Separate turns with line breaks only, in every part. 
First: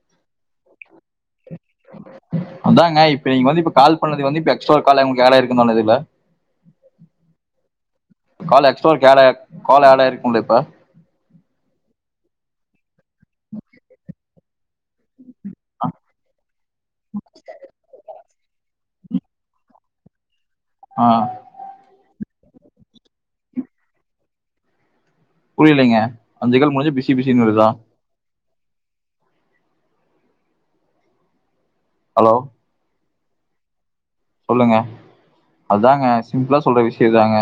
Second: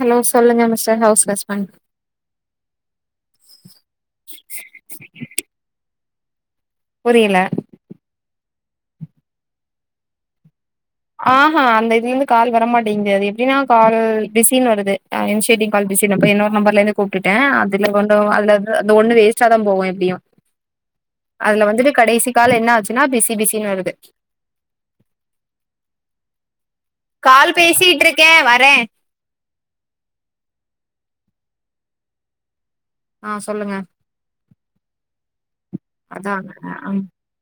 Hello சொல்லுங்க mister house husband
அதாங்க இப்ப நீங்க வந்து இப்ப கால் பண்ணது வந்து இப்ப எக்ஸ்ரா கால் நம்மளுக்கு ஏட் ஆகியிருக்கு அல்லதுங்க
புரியல
கால் எக்ஸ்ட்ரா ஒரு கே கால் ஏட் ஆகி இருக்கு இல்லப்ப
ஆ ஆ அந்த இதுல இருந்து கால் வரமாட்டேங்கு அது எப்படின்னா கால் பிசின்னு வருது [unintelligible] கால் பிசினப்போ இன்னோரு நம்பர்ல இருந்து கூப்பிட்டுட்டே அதுல வந்து அதுல அந்த ஒண்ணு வேஸ்டா தா போகு எப்படியு
ஆ
அதுல வந்துட்டு கடைசி கால் என்ன ஆச்சுன்னா பிசி பிசின்னு வருது
புரியலைங்க அஞ்ச கால் முடிஞ்சு பிஸி பிஸின்னு
கால்
வருதா
பேசிட்டு இருக்கே வரே
ஹலோ
ஆ சொல்லுங்க
சொல்லுங்க அதாங்க
அதா
சிம்பிளா சொல்ற
ம்
விஷியோ இதாங்க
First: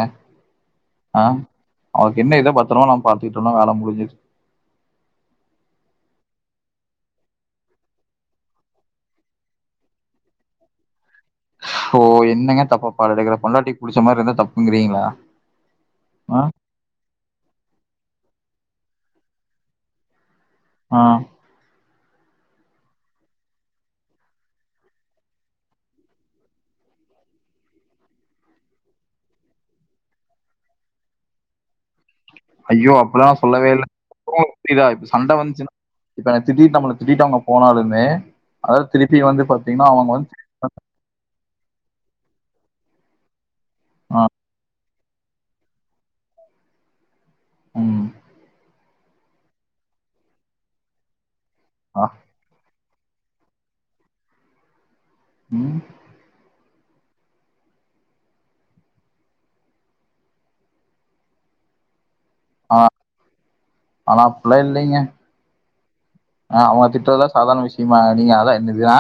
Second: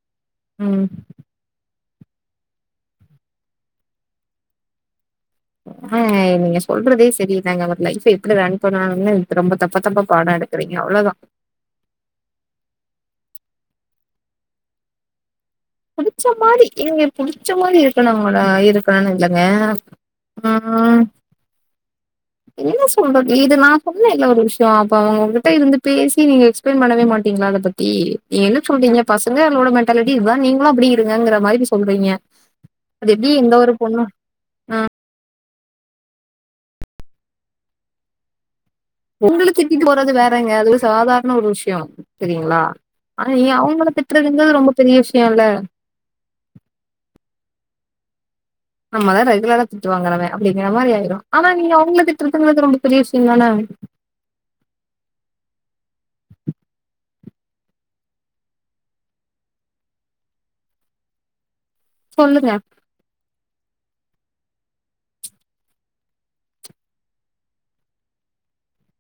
ம்
ஆ அவக் கிட்ட இருத்து பத்தரம்மா நம்ம பாத்துக்கிட்டோன்னா வேல முடிஞ்சது
ஆ நீங்க சொல்றதே செரி இல்லங்க நம்ம லைஃப்ப எப்படி ரன் பண்ணணும்னு ரொம்ப தப்பு தப்பா பாடோ எடுக்கிரிங்க ரிக்கீங்க அவ்ளோதா
ஓ என்னங்க தப்பாப்பாடோ எடுக்குற பொண்டாட்டிக்கு புடிச்ச மாதிரி இருந்தா தப்புங்கிறீங்களா
புடிச்ச
ஆ
மாரி எங்க புடிச்ச மாரி இருக்கனு இருக்கனுன்னு இல்லங்க ஆ என்ன சொல்றது இது நா சொன்னேல ஒரு விஷயோ அப்ப அவங்ககிட்ட இருந்து பேசி நீங்க எக்ஸ்பிளைன் பண்ணவே மாட்டீங்களா அத பத்தி ஏ என்ன சொல்றீங்க பசங்க அவங்க மென்ண்டாலிட்டி இதுதா நீங்களு அப்டி இருங்க மாரி இப்ப சொல்றீங்க
ஐயோ
அது
அப்பல்லா
எப்படி
நா
எந்த
சொல்லவே
ஒரு
இல்ல
பொண்ணும்
ப்ரோ புரியுதா இப்ப சண்ட வஞ்சுன்னா இப்ப என்ன திட்டிட்டு நம்மள திட்டிட்டு அவங்க போனாலுமே அதாவது திருப்பி வந்து
உங்கள திட்டி
பாத்தீங்கன்னா அவங்க
போறது
வந்து
வேறங்க அது ஒரு சாதாரண ஒரு விஷயோ சியோ சரிங்களா ஆனா நீ அவங்கள
ஆ
திற்றதுங்கது ரொம்ப பெரிய விஷயோ இல்ல
உம்
நம்மதா ரெகுலரா திட்டு வாங்குறமே அப்படிங்கிற மாரி ஆயிரு ஆனா நீங்க
ஆ
அவங்கள திட்டு திட்டுனது ரொம்ப பெரிய விஷயம் தான
ம்
சொல்லுங்க
ஆ ஆனா அப்புல்லா இங்லிங்க ஆ அவுங்கள திட்றதுல்லா சாதாரண விஷயமா நீங்க அதா என்னது ஆ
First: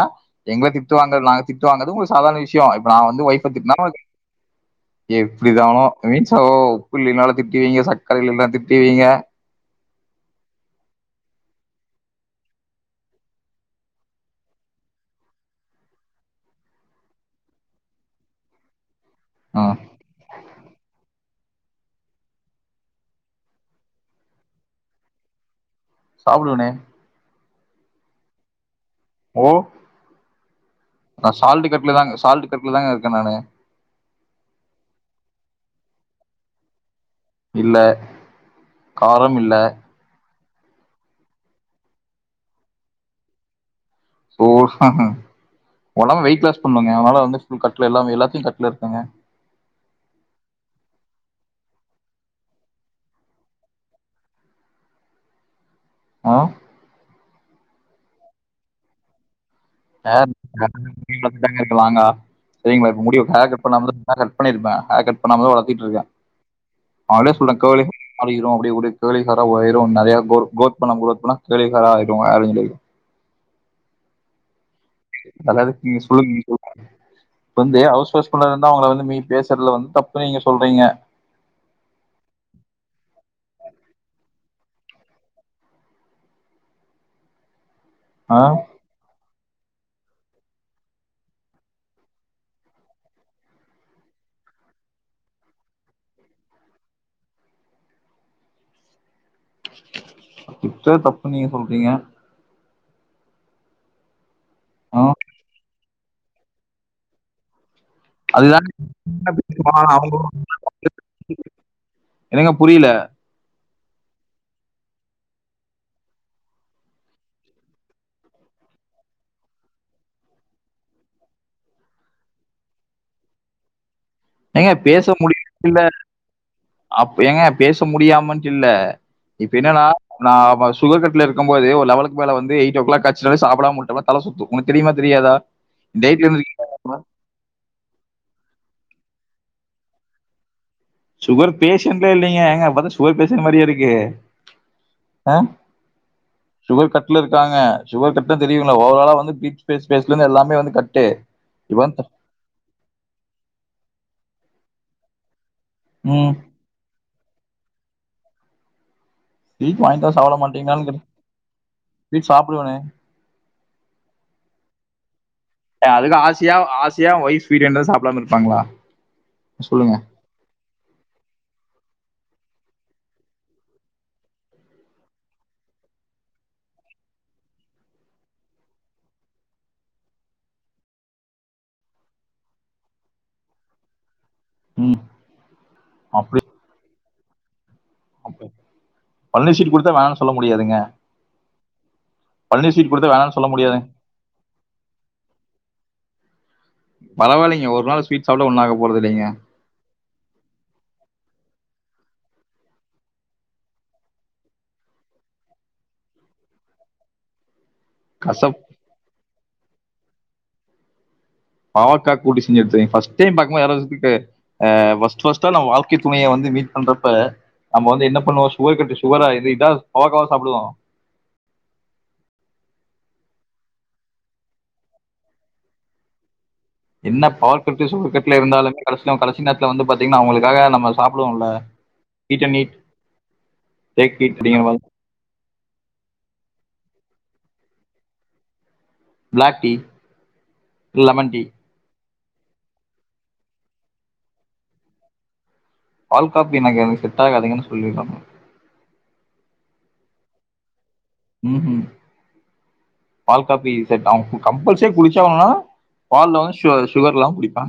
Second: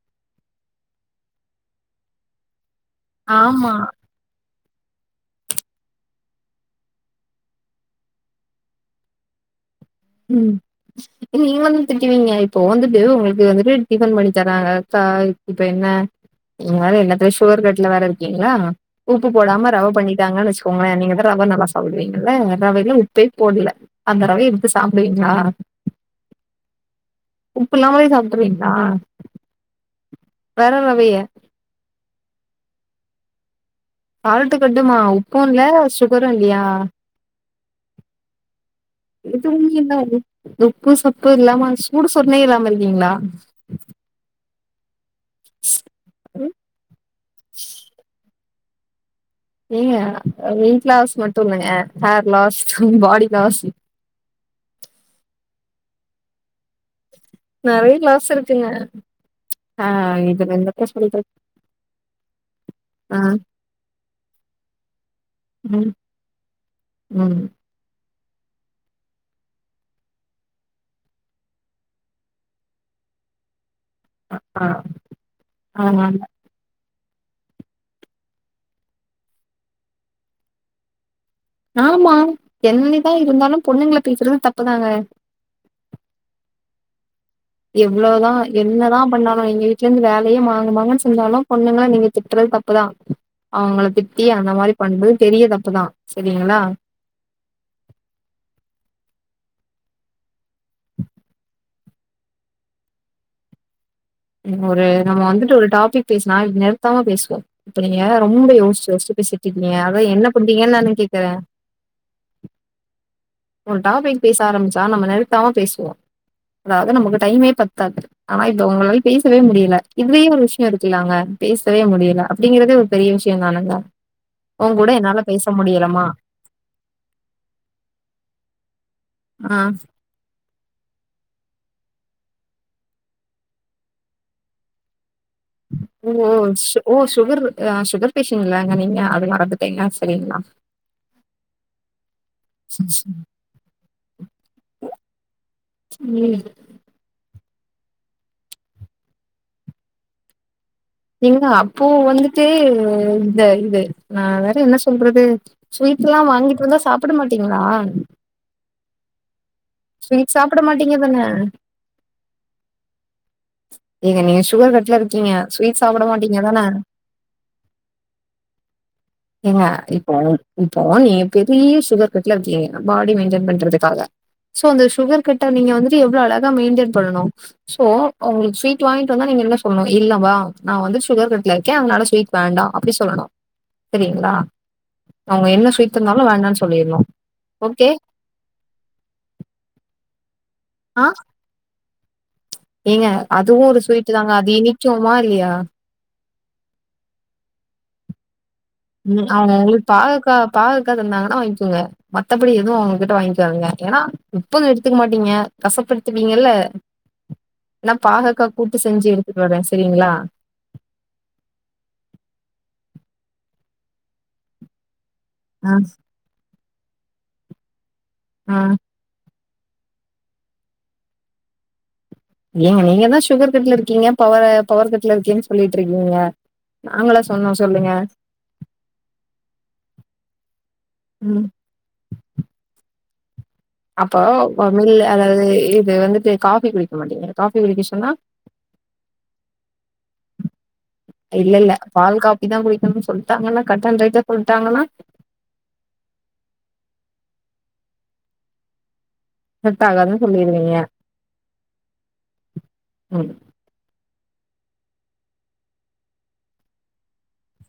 எங்கள திட்டுவாங்க நாங்க திட்டுவாங்கறது உங்ளுக் சாதண விஷயோ இப்ப நா வந்து வைஃப்
ஆமா.
திட்னா அது
[inaudible]
எப்டிதானோ ஐமீன்ஸ் சோ உப்பு இல்லினாலு திட்டிவிங்க சக்கர இல்லனா திட்டிவிங்க
ம் நீங்க வந்து திட்டுவீங்க இப்போ வந்துட்டு உங்களுக்கு வந்துட்டு டிஃபன் பண்ணி தராங்க அக்கா இப்ப என்ன நீங்க வேற எல்லாத்துல சுகர் கட்ல வேற இருக்கீங்ளா உப்பு போடாம
ம்
ரவ பண்ணிட்டாங்கன்னு வெச்சி போங்களே நீங்க தா ரவ நல்லா சாப்பிடுவீங்கல்ல ரவையில உப்பே போடல அந்த ரவை சாப்டுவிங்ளா
சாப்டுவேனே
உப்பு இல்லாமளே சாப்டுருவீங்களா
ஓ நா சால்ட கட்ல தாங்க சால்ட் கட்ல தாங்க இருக்க நானு
சால்ட்டு கட்டுமா உப்பு இல்ல சுகரு இல்லையா
இல்ல காரம் இல்ல
எதுவுமே இன்னா அது உப்பு சப்பு இல்லாம சூடு சொர்னையே இல்லாம இருக்கீங்ளா
சோ ஒடம்பு வெயிட் லாஸ் பண்ணோங்க அதனால வந்து ஃபுல் கட்ல எல்லாமே எல்லாத்தையு கட்ல இருக்கேங்க
ஏங்க வெயிட் லாஸ் மட்டு இல்லங்க ஹேர் லாஸ் பாடி லாஸ்
ஆ
நறைய லாஸ் இருக்குங்க ஆ
ஹேர்
இதுல என்னத்த சொல்றது
[inaudible] இருக்கலாங்க சரிங்களா இப்ப முடி
ஆ
ஹேர் கட் பண்ணாம கட் பண்ணிருப்பே ஹேர் கட் பண்ணாம தா வளர்த்திட்டு
ம்
இருக்கே ஹலோ
ம்
சொல்றே கார்லி மூடி மாறிரு அப்டி அப்டியே கர்லீ ஹேரா மாரிரு நெறைய குரோ குரோத் பண்ண குரோத் பண்ண கர்லீ ஹேர் ஆகிரு ஹேர்குளே
அக் ஆ
அதாது பீஸ்
ஆ
ஃபுல் ஈகோ வந்து ஹவுஸ் ஹஸ்பண்ட்டா இருந்தா அவுங்கள வந்து மீறி பேசுறதுல வந்து தப்பு நீங்க சொல்றீங்க
ஆமா என்னதா இருந்தாலும் பொண்ணுங்கள பேசுறது தப்புதாங்க எவ்லோதா
ஆ?
என்னதா பண்ணாலு எங்க வீ ட்ல இருந்து வேலயே மாங்கு மாங்குன்னு செந்தாலு பொண்ணுங்கள நீங்க திட்டுறது தப்புதா அவுங்கள திட்டி அந்த மாரி பண்றது பெரிய தப்புதா செரிங்ளா
திட்றது தப்பு நீங்க சொல்றீங்க
நப்ம ஒரு
ஆ?
நம்ம வந்துட்டு ஒரு டாபிக் பேசுனா நிறுத்தமா பேசுவோ இப்ப நீங்க ரொம்ப
அதுதான்
யோசிச்சி யோசிச்சி
என்ன
பேசிட்டியிருகிங்க
பேசுவான் ஆனா
அதா
அவங்க
என்ன பண்ணீங்கன்னு நானு கேக்குற
என்னங்க புரில
ஒரு டாபிக் பேச ஆரம்பிச்சா நம்ம நிருத்தாம பேசுவோ அதாது நமக்கு டைமே பத்தாது ஆனா இப்ப உங்களால பேசவே முடியல இதுவே ஒரு விஷயோ இருக்குலங்க பேசவே முடியல அப்டிங்கறதே ஒரு பெரிய விஷயோ தானுங்க
ஏங்க
உன் கூட என்னால பேச
முடியல இல்ல
முடியலமா
அப்ப ஏங்க பேச முடியாமான்ட்டு இல்ல இப்ப
ஆ
என்னன்னா நா வா சுகர் கட்ல இருக்கும்போது ஒரு லெவலுக்குமேல வந்து எயிட்டோ கிளாக் ஆச்சுனலே சாப்டாம உட்டோம்னா தல சுத்து உனக்கு தெரியுமா தெரியாதா டேட்ல
ஆமா ம்
இருந்து
ஓ சுகரு அ சுகர் பேஷன்ட் இல்லங்க நீங்க அது மறந்துட்டீங்க சரிங்ளா
சுகர் பேஷண்ட்ல இல்லைங்க எங்க பாத்தா சுகர் பேஷன்ட் மாரியா இருக்கு அ
ம்
சுகர் கட் ட்ல இருக்கங்க சுகர் [unintelligible] தெரியுல ஓறலலா வந்து பிக் பேஸ் பேஸ்ந்து எல்லாமே வந்து க
நீங்க அப்போ வந்துட்டு இந்த இது நான் வேற என்ன சொல்றது ஸ்வீட் எல்லாம்
ம்
வாங்கிட்டு வந்தா சாப்பட மாட்டீங்களா
டீவ் வாங்கிட்டுவா சாப்ட
ஸ்வீட் சாப்பிட
மாட்டீங்களனு
மாட்டீங்க தான
ஸ்வீட் சாப்டுவேனே
ஏங்க நீங்க சுகர் கட்ல இருக்கீங்க ஸ்வீட்
ஏங்க
சாப்பிட
அதுக்கு
மாட்டீங்க
ஆசியா
தான
ஆசியா ஒயிப் ஸ்வீட் தந்தா சாப்டாமா இருப்பாங்களா சொல்லுங்க
ம் இப்போ நீ பெரிய சுகர் கட்ல இருக்கிங்க பாடி மெயின்டென் பண்றதுக்காக சோ அந்த சுகர் கட்ட நீங்க வந்துட்டு எவ்ளோ அழகா மெயின்டென் பண்ணனும் சோ ஒங்களுக்கு ஸ்வீட் வாங்கிட்டு வந்தா நீங்க என்ன சொல்லணும் இல்லவா நா வந்து சுகர் கட்ல இருக்கேன் அதனால ஸ்வீட் வேண்டாம் அப்டி சொல்லணும் செரிங்களா
ம்
அவங்க என்ன ஸ்வீட் தந்தாலும் வேண்டாம் சொல்லிருரனும் ஓகே
அப்ப தங்கச்சி சீட் குடுத்தா வேணா சொல்ல முடியாதுங்க
ஆ
பழனி ஸ்வீட்
ஏங்க
குடுத்தா வேணான்னு சொல்ல
அதுவு
முடியாது
ஒரு ஸ்வீட்டு தாங்க அது இனிக்குமா இல்லையா
பரவில்லைங்க ஒரு நாள் ஸ்வீட் சாப்டா ஒன்னாக
உம் அவங்க ஒங்களுக்கு பாகக்கா பாகக்கா தந்தாங்கன்னா வாங்கிக்கோங்க மத்தபடி எதுவு அவங்ககிட்ட வாங்கிகாதிங்க ஏனா உப்பு எடுத்துக்க மாட்டீங்க கஷப்பு எடுத்துபீங்கல்ல நா பாகக்கா
கசப்
கூட்டு செஞ்சு எடுத்துட்டு வாறேன் செரிங்களா
பாவக்கா கூட்டு செஞ்சு எடுத்துருகேன் ஃபர்ஸ்டே பாக்கும்போது யாராது ட்டு அ செஞ்சிட்டு ஃபர்ஸ்ட் ஃபர்ஸ்ட் த்தான
ஆ,
வாழ்கை துணைய வந்து மீட் பண்றப்ப நம்ம வந்து என்ன பண்ணுவோ
ஆ.
சுகர் கட்டு சு சுகரா இது இதா பாவக்காவ சாப்டுவோ
ஏங்க நீங்க தான் சுகர் கட்ல இருக்கீங்க பவ பவர் கட்ல இருக்கீங்கன்னு சொல்லிட்டு இருக்கீங்க
என்ன பவர் கட்டு சுகர் கட்ல இருந்தாலுமே கடசா கடைசி நேத்துல வந்து பாத்தீங்கன்னா அவங்களுக்காக நம்ம
ம்.
சாப்டுவோம்ல ஈட்ட அ நீட்
அப்போ மில்லு அதாது இது வந்துட்டு காஃபி குடிக்க மாட்டிங்க காஃபி குடிக்க சொன்னா
பிளாக் டீ லெமன் டீ
இல்ல இல்ல பால் காப்பி தான் குடிக்கணும்னு சொல்ட்டாங்கன்னா கட்டண் ரைட்டா சொல்ட்டாங்கன்னா
பால் காப்பி எனக்கு அது செட் ஆகாதுங்கனு சொல்லி பாக்கு
செட் ஆகாது சொல்லிருவீங்க
ம் ம்
ம்.
பால் காபி ச கம்ப கம்பல்சரி குடிச்சம்ன்னா பால்ல வந்து சு சுகர் இல்லாம குடிப்ப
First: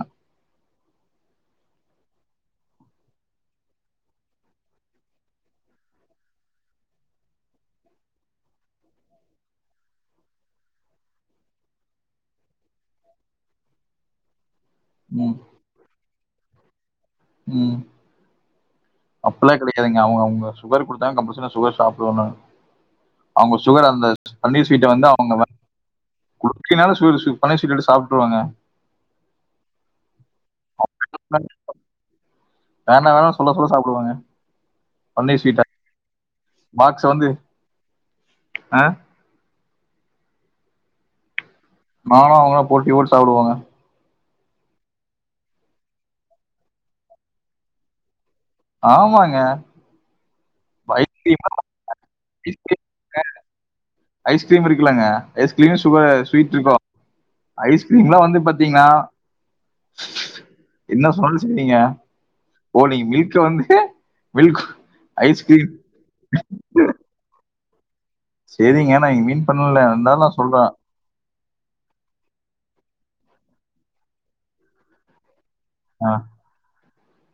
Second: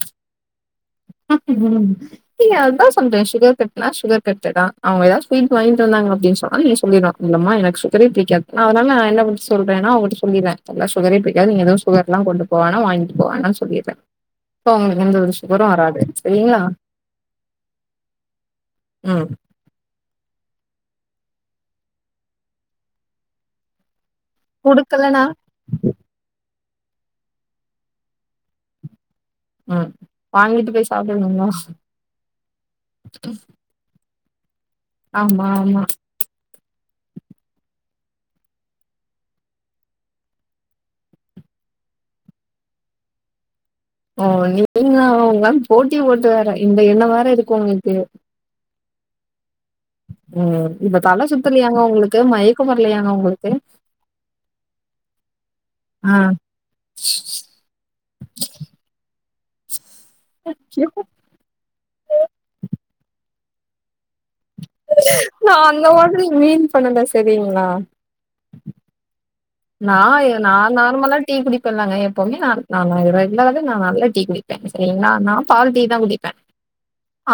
ம் ரங்க அதா சொல்ற சுகர் கட்னா சுகர் கட்டுதா அவங்க எதாதுச் ஸ்வீட் வாங்கிட்டுவதாங்க அப்டின் சொன்னா நீங்க சொல்லிரனும் இல்லமா எனக்கு சுகரே பிக்காது நா அதனால என்ன ஒங்கிட்ட சொல்றே அவங்கட்ட சொல்லிற அதனால சுகரே புடிக்காது நீங்க எது சுகர்ல்லாம் கொண்டு போனா வாங்ட்டு போ வேண்டாம் சொல்லிற இப்போ எந்த
ம்
சுகரும் வராது சரிங்களா
ம்
ம்
அப்பல்லா கெடை எதங்க அவங்க அவங்க சுகர் குடுத்தா கம்பல்சரி சுகர் சாப்டுவனானு அவங்க சுகர் அந்த பனீர் ஸ்வீட் வந்து
குடுக்கலனா
அவங்க குடுக்கலைனாலும் பனீர் ஸ்வீட் எடுத்து சாப்ட்ருவேங்க
ம் வாங்கிட்டு போய் சாப்டுவீங்களா
வேண்டா வேணா ச சொல்ல சொல்ல சாப்டுவேங்க
ஆமா ஆமா
பாக்ஸ் அ வந்து அ நானும் அவங்களா போட்டி போட்டு சாப்டுவோங்க
ஓ நீங்களா அவங்களா போட்டி போட்டு வேற இந்த எண்ணம் வேற இருக்கு ஒங்களுக்கு
ஆமாங்க
ம் இப்ப தல
ஐஸ்கிரீம்
சுத்தலையாங்க உங்களுக்கு மயக்கமரலையாங்க உங்களுக்கு
ஐஸ்கிரீம் இருக்குலங்க ஐஸ்கிரீம் சுகர்
ஆ
ஸ்வீட்ருக்கு ஐஸ்கிரீம்ல்லா வந்து பாத்தீங்ன்னா என்ன சொல்ல சொல்றீங்க ஓ நீங்க வீட்ல வந்து மில்க்
நா
ஐஸ்கிரீம்
அந்த மாரி மீன் பண்ணல செரிங்ளா
செரிங்க நா இனி மேல்
நா ஏ நா நார்மல டீ குடிப்பேலங்க எப்பவுமே நா நா நா ரெகுலராவே நா நல்லா டீ குடிப்பே செரிங்ளா நா பால் டீ தா
ஆ,
குடிப்பே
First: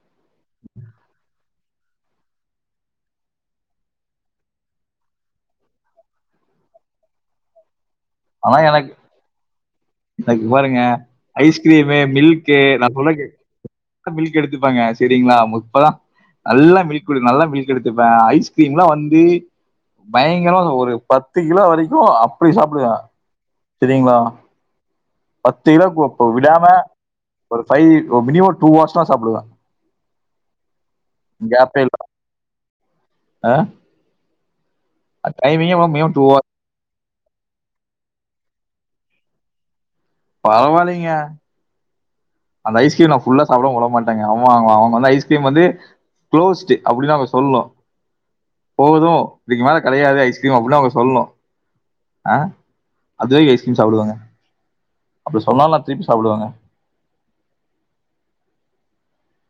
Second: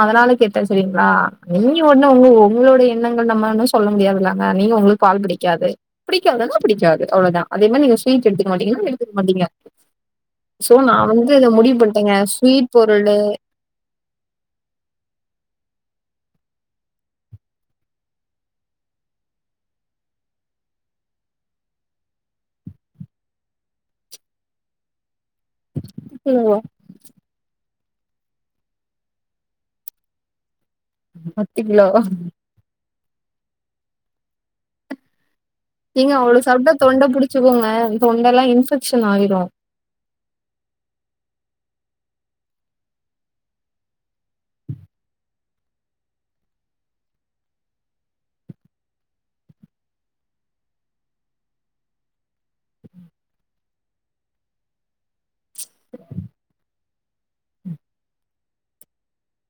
அதுனால கேட்டே செரிங்ளா நீ ஒண்ணு உங்க உங்களோட எண்ணங்கள் நம்ம ஒன்னு சொல்ல முடியாதுல்லங்க நீங்க உங்களுக்கு பால் பிடிக்காது பிடிக்காதுனா பிடிக்காது அவ்ளோதா அது என்ன நீங்க ஸ்வீ்ட் எடுத்துக்க மாட்டீங்கன்னா எடுத்துக்க மாட்டீங்க
இந்தா இங்க
சோ
பாருங்க
நான் வந்து இத முடிவு
ஐஸ்கிரீமு
பண்ட்டேங்க.
மில்க்கு
ஸ்வீட்
நா சொல்றே
பொருளு
கேளுங் கக் மில்க் எடுத்துப்பேங்க சரிங்ளா இப்ப தா நல்லா மில்க்டு நல்லா மில்க் எடுத்துப்பே ஐஸ்கிரீம்லா வந்து பயங்கரமா ஒரு பத்து கிலோ வரைக்கு அப்புடி சாப்புடுவே சரிங்ளா பத்து கிலோக்கு இப்ப
கிலோவா?
விடாம ஒரு ஃபைவ்ஜு இப்ப மினிமம் டூ ஹவர்ஸ்லா சாப்புடுவே
பத்து கிலோ
அ அ டைமிங்கு ஒ
ஏங்க அவ்ளோ சாப்ட்ட தொண்ட புடிச்சுக்கோங்க தொண்டல்லா இன்ஃபெக்ஷன் ஆயிரு
பரவாயில்லேங்க அந்த ஐஸ்கிரீம் நா ஃபுல்லா சாப்புடமா வுடமாட்டங்க அவே அவுங்க அவுங்க வந்து ஐஸ்கிரீம் வந்து க்ளோஸ்ட்டு அப்டி தா அங்க சொல்லு போது இதுக்கு மேலே கெடையாது ஐஸ்கிரீம் அப்புல்லா அவுங்க சொல்ணு அ அஞ்சு ரூவாய்கு ஐஸ்கிரீம் சாப்புடுவாங்க அப்டி சொன்னாலு நா திருப்பி சாப்புடுவங்க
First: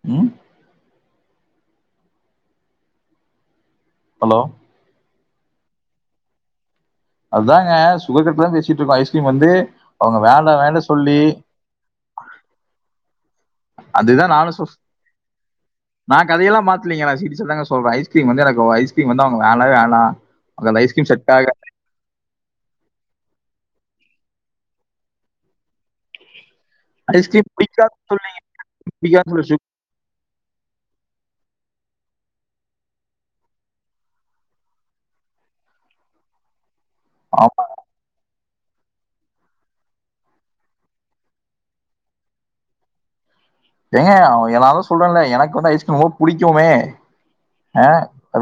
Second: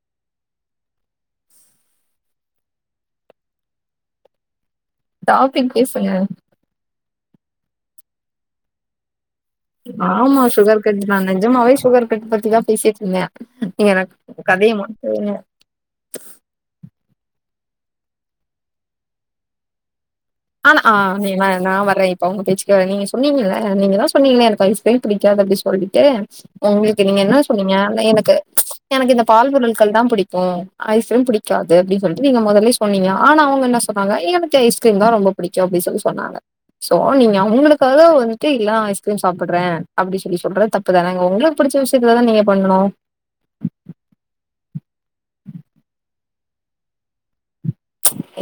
ம் ஹலோ
டாபிக் பேசுங்க
அதாங்க சுகர் பத்தி தா பேசிட்ருக்கோ ஐஸ்கிரீம் வந்து அவங்க
ஆமா
வேண்டாம்
சுகர்
வேண்டாம்
கட் தா
சொல்லி
நெஜமாவே சுகர் கட் பத்திதா பேசிட்ருந்தே
அதேதா நானு சொ நா கதையல்லா மாத்துலிங்க நா சீரீசா தாங்க சொல்றே ஐஸ்கிரீம் வந்து எனக்கு ஒ ஐஸ்கிரீம் வந்து அவுங்க வேணவே வேணா
ஆனா ஆ நீ நா நா வர்றே இரு அவுங்க பேச்சுகாக நீங்க சொன்னீங்கல்ல நீங்க தா சொன்னீங்களே எனக்கு ஐஸ்கிரீம் புடிக்காது அப்டி சொல்லிட்டு உங்களுக்கு நீங்க என்ன
ஐஸ்கிரீம்
சொன்னீங்க
பிடிக்காதுன்னு சொல்லி
எனக்கு எனக்கு இந்த
பிடிக்காதுன்னு சொல்லி
பால்
சு-
பொருட்கள் தா புடிக் கும் ஐஸ்கிரீம் புடிக்காது அப்டின் சொல்ட்டு நீங்க மொதல்லே சொன்னீங்க ஆனா அவுங்க என்ன சொன்னாங்க எனக்கு ஐஸ்கிரீம் தா ரொம்ப புடிக்கு அப்டின் சொல்லி சொன்னாங்க சோ நீங்க
ஆமா.
அவுங்களுக் கத வந்துட்டு இல்லா ஐஸ்கிரீம் சாப்புட்றே அப்டி சொல்லி சொல்றது தப்புதானங்க உங்களுக்கு புடிச்ச விஷயத்துல தா நீங்க பண்ணனு
ஏங்க அவுங்க எதாவது சொல்றேன்ல எனக்கு வந்து ஐஸ்கிரீம் ரொம்ப புடிக்குமே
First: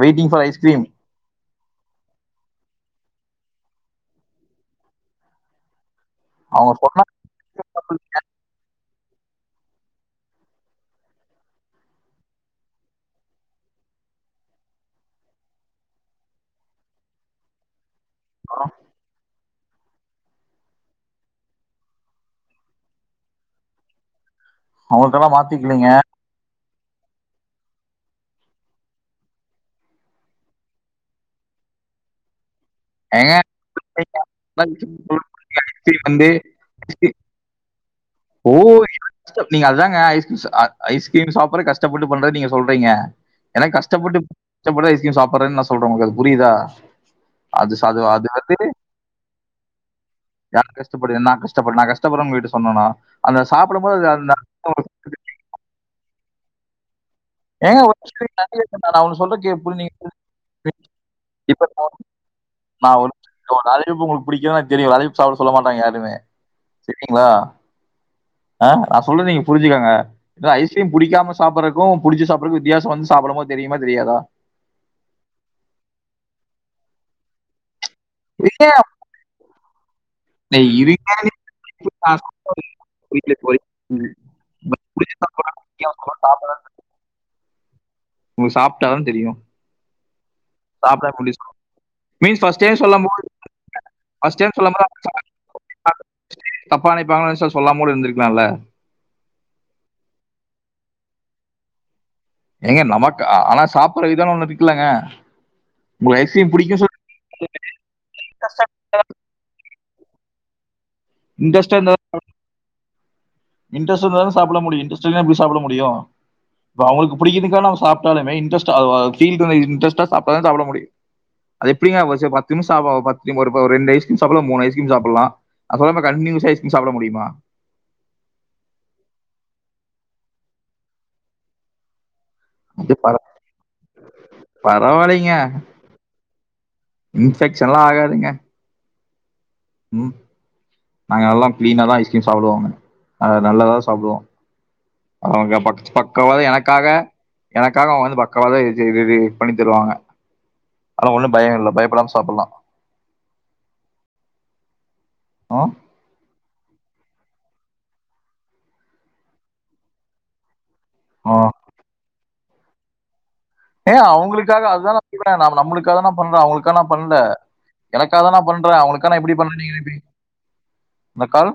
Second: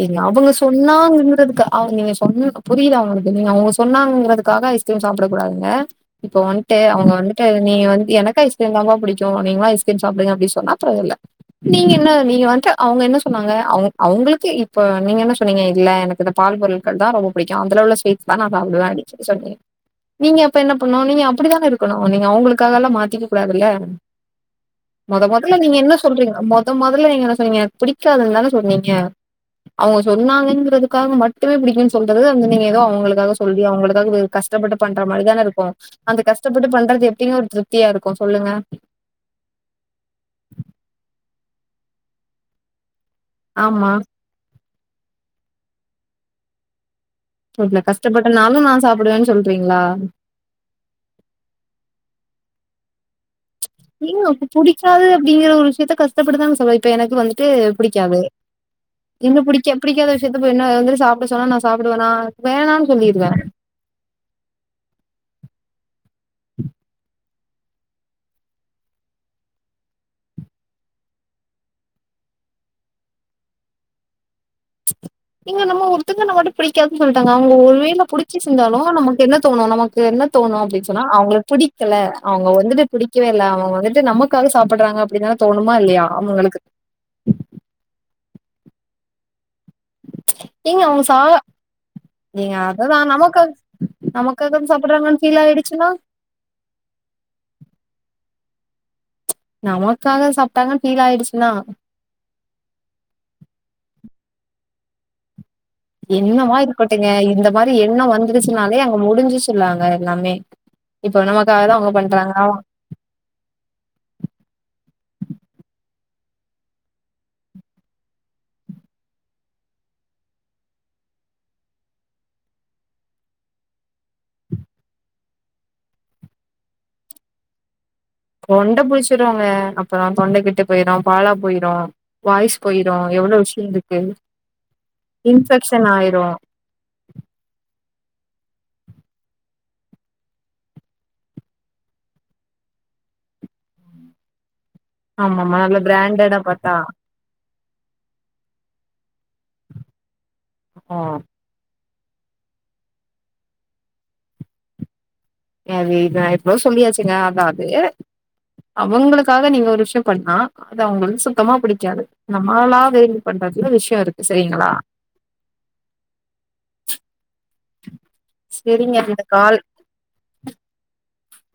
ஏங்க அவுங்க
ஐஸ்கிரீம்
சொன்னாங்குறதுக்கா அவுங்க நீங்க சொன்னதுக்கு புரியுதா அவுங்களுக்கு நீங்க அவுங்க சொன்னாங்கிறதுக்காக ஐஸ்கிரீம் சாப்புட கூடாதுங்க இப்போ
அவங்க
வன்ட்டு
சொன்னா
அவுங்க வந்துட்டு நீங்க வந்து எனக் ஐஸ்கி கிரீம் தாங்க புடிக்கு நீங்களா ஐஸ்கிரீம் சாப்டுங்க அப்டின்னு சொன்னா பரவால்ல நீங்க என்ன நீங்க வன்ட்டு அவுங்க என்ன சொன்னாங்க அவுங் அவுங்களுக்கு இப்ப நீங்க என்ன சொன்னீங்க இல்ல எனக்கு இந்த பால் பொருள்கள் தா ரொம்ப புடிக்கு அதுல உள்ள ஸ்வீட் தா நா சாப்டுவே நீங்க சொன் சொன்னிங்க நீங்க அப்ப என்ன பண்ணு நீங்க அப்படிதானே இருக்கணு நீங்க அவங்களுக்காகல்ல மாத்திக்க கூடாதுல்ல மொத
அவங்களுக்கெல்லாம்
மொதல்ல நீங்க
மாத்திக்கலைங்க
என்ன சொல்றீங்க மொத மொதல்ல நீங்க என்ன சொன்னீங்க புடிக்காதுன்தான சொன்னீங் க அவங்க சொன்னாங்கங்கிறதுக்காக மட்டுமே புடிக்குன் சொல்றது வந்து நீங்க எதோ அவங் ங்களுக்காக
ஏங்க
சொல்லி அவங்களுக்காக வெ கஷ்டப்பட்டு பண்ற மாரி
ஐஸ்கிரீம்
தானே இருக்கு அந்த
வந்து
கஷ்டப்பட்டு பண்றது எப்டிங்க ஒரு திருப் த்தியா இருக்கு சொல்லுங்க
ஓ! நீங்க அதாங்க ஐஸ் அ ஐஸ்கிரீம் சாப்பறது கஷ்டப்பட்டு பண்றன் நீங்க சொல்றீங்க ஏனா
ஆமா.
கஷ்டப்பட்டு [inaudible] ஐஸ்க்ரீம் சாப்புட்றேன்னு நா சொல்றே உங்களுக்கு அது புரிதா
ஓகேண்ண கஷ்டப்பட்டனாலு நா சாப்டுவேன் சொல்றீங்ளா
யார் கஷ்டப்படுறது நா கஷ்டப்படு நா கஷ்டப்படுறன் உங்ககிட்ட சொன்னனா அந்த சாப்புடும் போது அது
ஏங்க
அந்த
அப்ப புடிக்காது அப்டிங்கற ஒரு விஷயத்த கஷ்டப்பட்டு தாங்க சொல்வ இப்ப எனக்கு வந் ட்டு
ஏங்க ஒரு
புடிக்காது
நிமிஷம் நிறைய இருக்கு. நான் ஒண்ணு
என்ன
சொல்றேன் கே
புடிக்க
புரி நீங்க
புடிக்காத விஷயத்த போ என்ன வந்துட்டு சாப்ட சொன்னா நா
இப்ப
சாப்புடுவேனா வேணானு சொல்லிருவே
டியப்போ உங்களுக்கு பிடிக்குன் எனக் தெரியு அதையு சாப்ட சொல்ல மாட்டாங்க யாருமே சரிங்களா அ நா சொல்றத நீங்க புரிஞ்சுக்கங்க ஏனா ஐஸ்கிரீம் புடிக்காம சாப்படறக்கு புடிச்சு சாப்பறக்கு வித்தியாசம் வந்து சாப்புடும் போது தெரியுமா தெரியாதா
ஏங்க நம்ம ஒருத்தக்குனா மட்டு பிடிக்காதுன்னு சொல்லிட்டாங்க அவங்க ஒருவேல புடிச்சி செஞ்சாலு
ஏன்
நமக்கு என்ன தோணு நமக்கு என்ன தோணு
நீ
அப்டின் சொன்னா
இருங்க
அவங்கள புடிக்கல
நான்
அவங்க
சாப்பாடு
வந்துட்டு புடிக் கவே
புரியல
இல்ல
இப்போ
அவங்க
வரைக்கும்.
வந்துட்டு நமக்காக சாப்புடுறாங்க
புடிச்ச
அப்டின்தான
சாப்பாடு
தோணுமா
முக்கியம்.
இல்லையா
சாப்பாடு
அவங்களுக்கு
உங்களுக் சாப்ட்டாதா தெரியு
ஏங்க அவங்க சா
மீன்ஸ்
நீங்க
ஃபர்ஸ்ட் டைம்
அததா
சொல்லும்போது
நமக்காக
ஃபர்ஸ்ட் டைம்
நமக்காக
சொல்லும்போது அவங்க
சாப்புடறாங்கன்னு ஃபீல் ஆயிடுச்சுன்னா
சாப்பிட்டா தப்பா நெனைப்பாங்களன் சொ சொல்லாம கூட இருந்துருக்கலால்ல
நமக்காக சாப்ட்டாங்கன்னு ஃபீல் ஆயிடுச்சுன்னா
ஏங்க நமக் அ ஆனா சாப்புட்ற விதோனு ஒன்னு இருக்குல்லங்க உங்களுக்கு ஐஸ்கிரீம்
என்னவா
பிடிக்கும் சொல்லி
இருக்கட்டுங்க இந்த மாரி எண்ணோ
இன்ட்ரெஸ்டா
வந்துடுச்சுனாலே அங்க முடிஞ்சுச்சுலங்க எல்லாமே இப்போ நமக்காகதா அவங்க பண்றாங்களா
இன்ட்ரஸ்டா இருந்தா தானே சாப்ட முடியு இன்ட்ரஸ்ட்டு இல்லன்னா எப்டி சாப்ட முடியு இப்ப அவங்களுக் பிடிக்கறதுக்காக நாம சாப்டாலுமே இன்ட்ரஸ்ட் அ ஃபீல் இன்ட்ரஸ்டா சாப்டாதா சாப்ட முடியு அது எப்டிங்க ஒ செ பத்து நிமிஷ் சாப்வாகோ பத் ஒரு ப ஒ ரெண்டு ஐஸ்கிரீம் சாப்புலா மூனு ஐஸ்கிரீம் சாப்புலா அப்பறமா கண்டினியூஸா ஐஸ்கிரீம் சாப்ட முடிமா
தொண்ட புடிச்சிருங்க அப்பறோ தொண்ட கெட்டு போயிரு பாலா போயிரு வாய்ஸ்
இது
போயிரு
பர
எவ்ளோ விஷயங்ருக்கு
பரவாயில்லைங்க.
இன்ஃபெக்ஷன் ஆயிரு
இன்ஃபெக்ஷன்லா ஆகாதுங்க ம் நாங்கள்ல்லா கிளீனாதா ஐஸ்கிரீம் சாப்புடுவோங்க நாங்க நல்லதா சாப்புடுவ
ஆமாமா
அவங்க
நல்ல
பக்
பிராண்டடா
பக்கவாக
பாத்தா.
எனக்காக எனக்காக அவங்க வந்து பக்காவா எதே இது பண்ணி தருவாங்க
ஓ
அதலா ஒன்னு பயோ இல்ல பயப்படாம சாப்புல்லா ம்.
ஏ அது இதா எவ்ளோ சொல்லியாச்சுங்க அதா அது அவங்களுக்காக நீங்க ஒரு விஷயொ பண்ணா அது அவங்களுக்
ம்.
சுத்தமா பிடிக்காது நம்மாலா விரும்பி பண்றதுல விஷயோ இருக்கு சரிங்களா
இப்ப நா நாம நம்ளுக்காதா நா பண்ற அவங்களுக்கா நா பண்ல எனக்காகதா நா பண்றே
சரிங்க
அவங்களுக்கா நா
இந்த
எப்டி
கால்
பண்ற நீங்க நெனைப்பிங்க இந்த கால்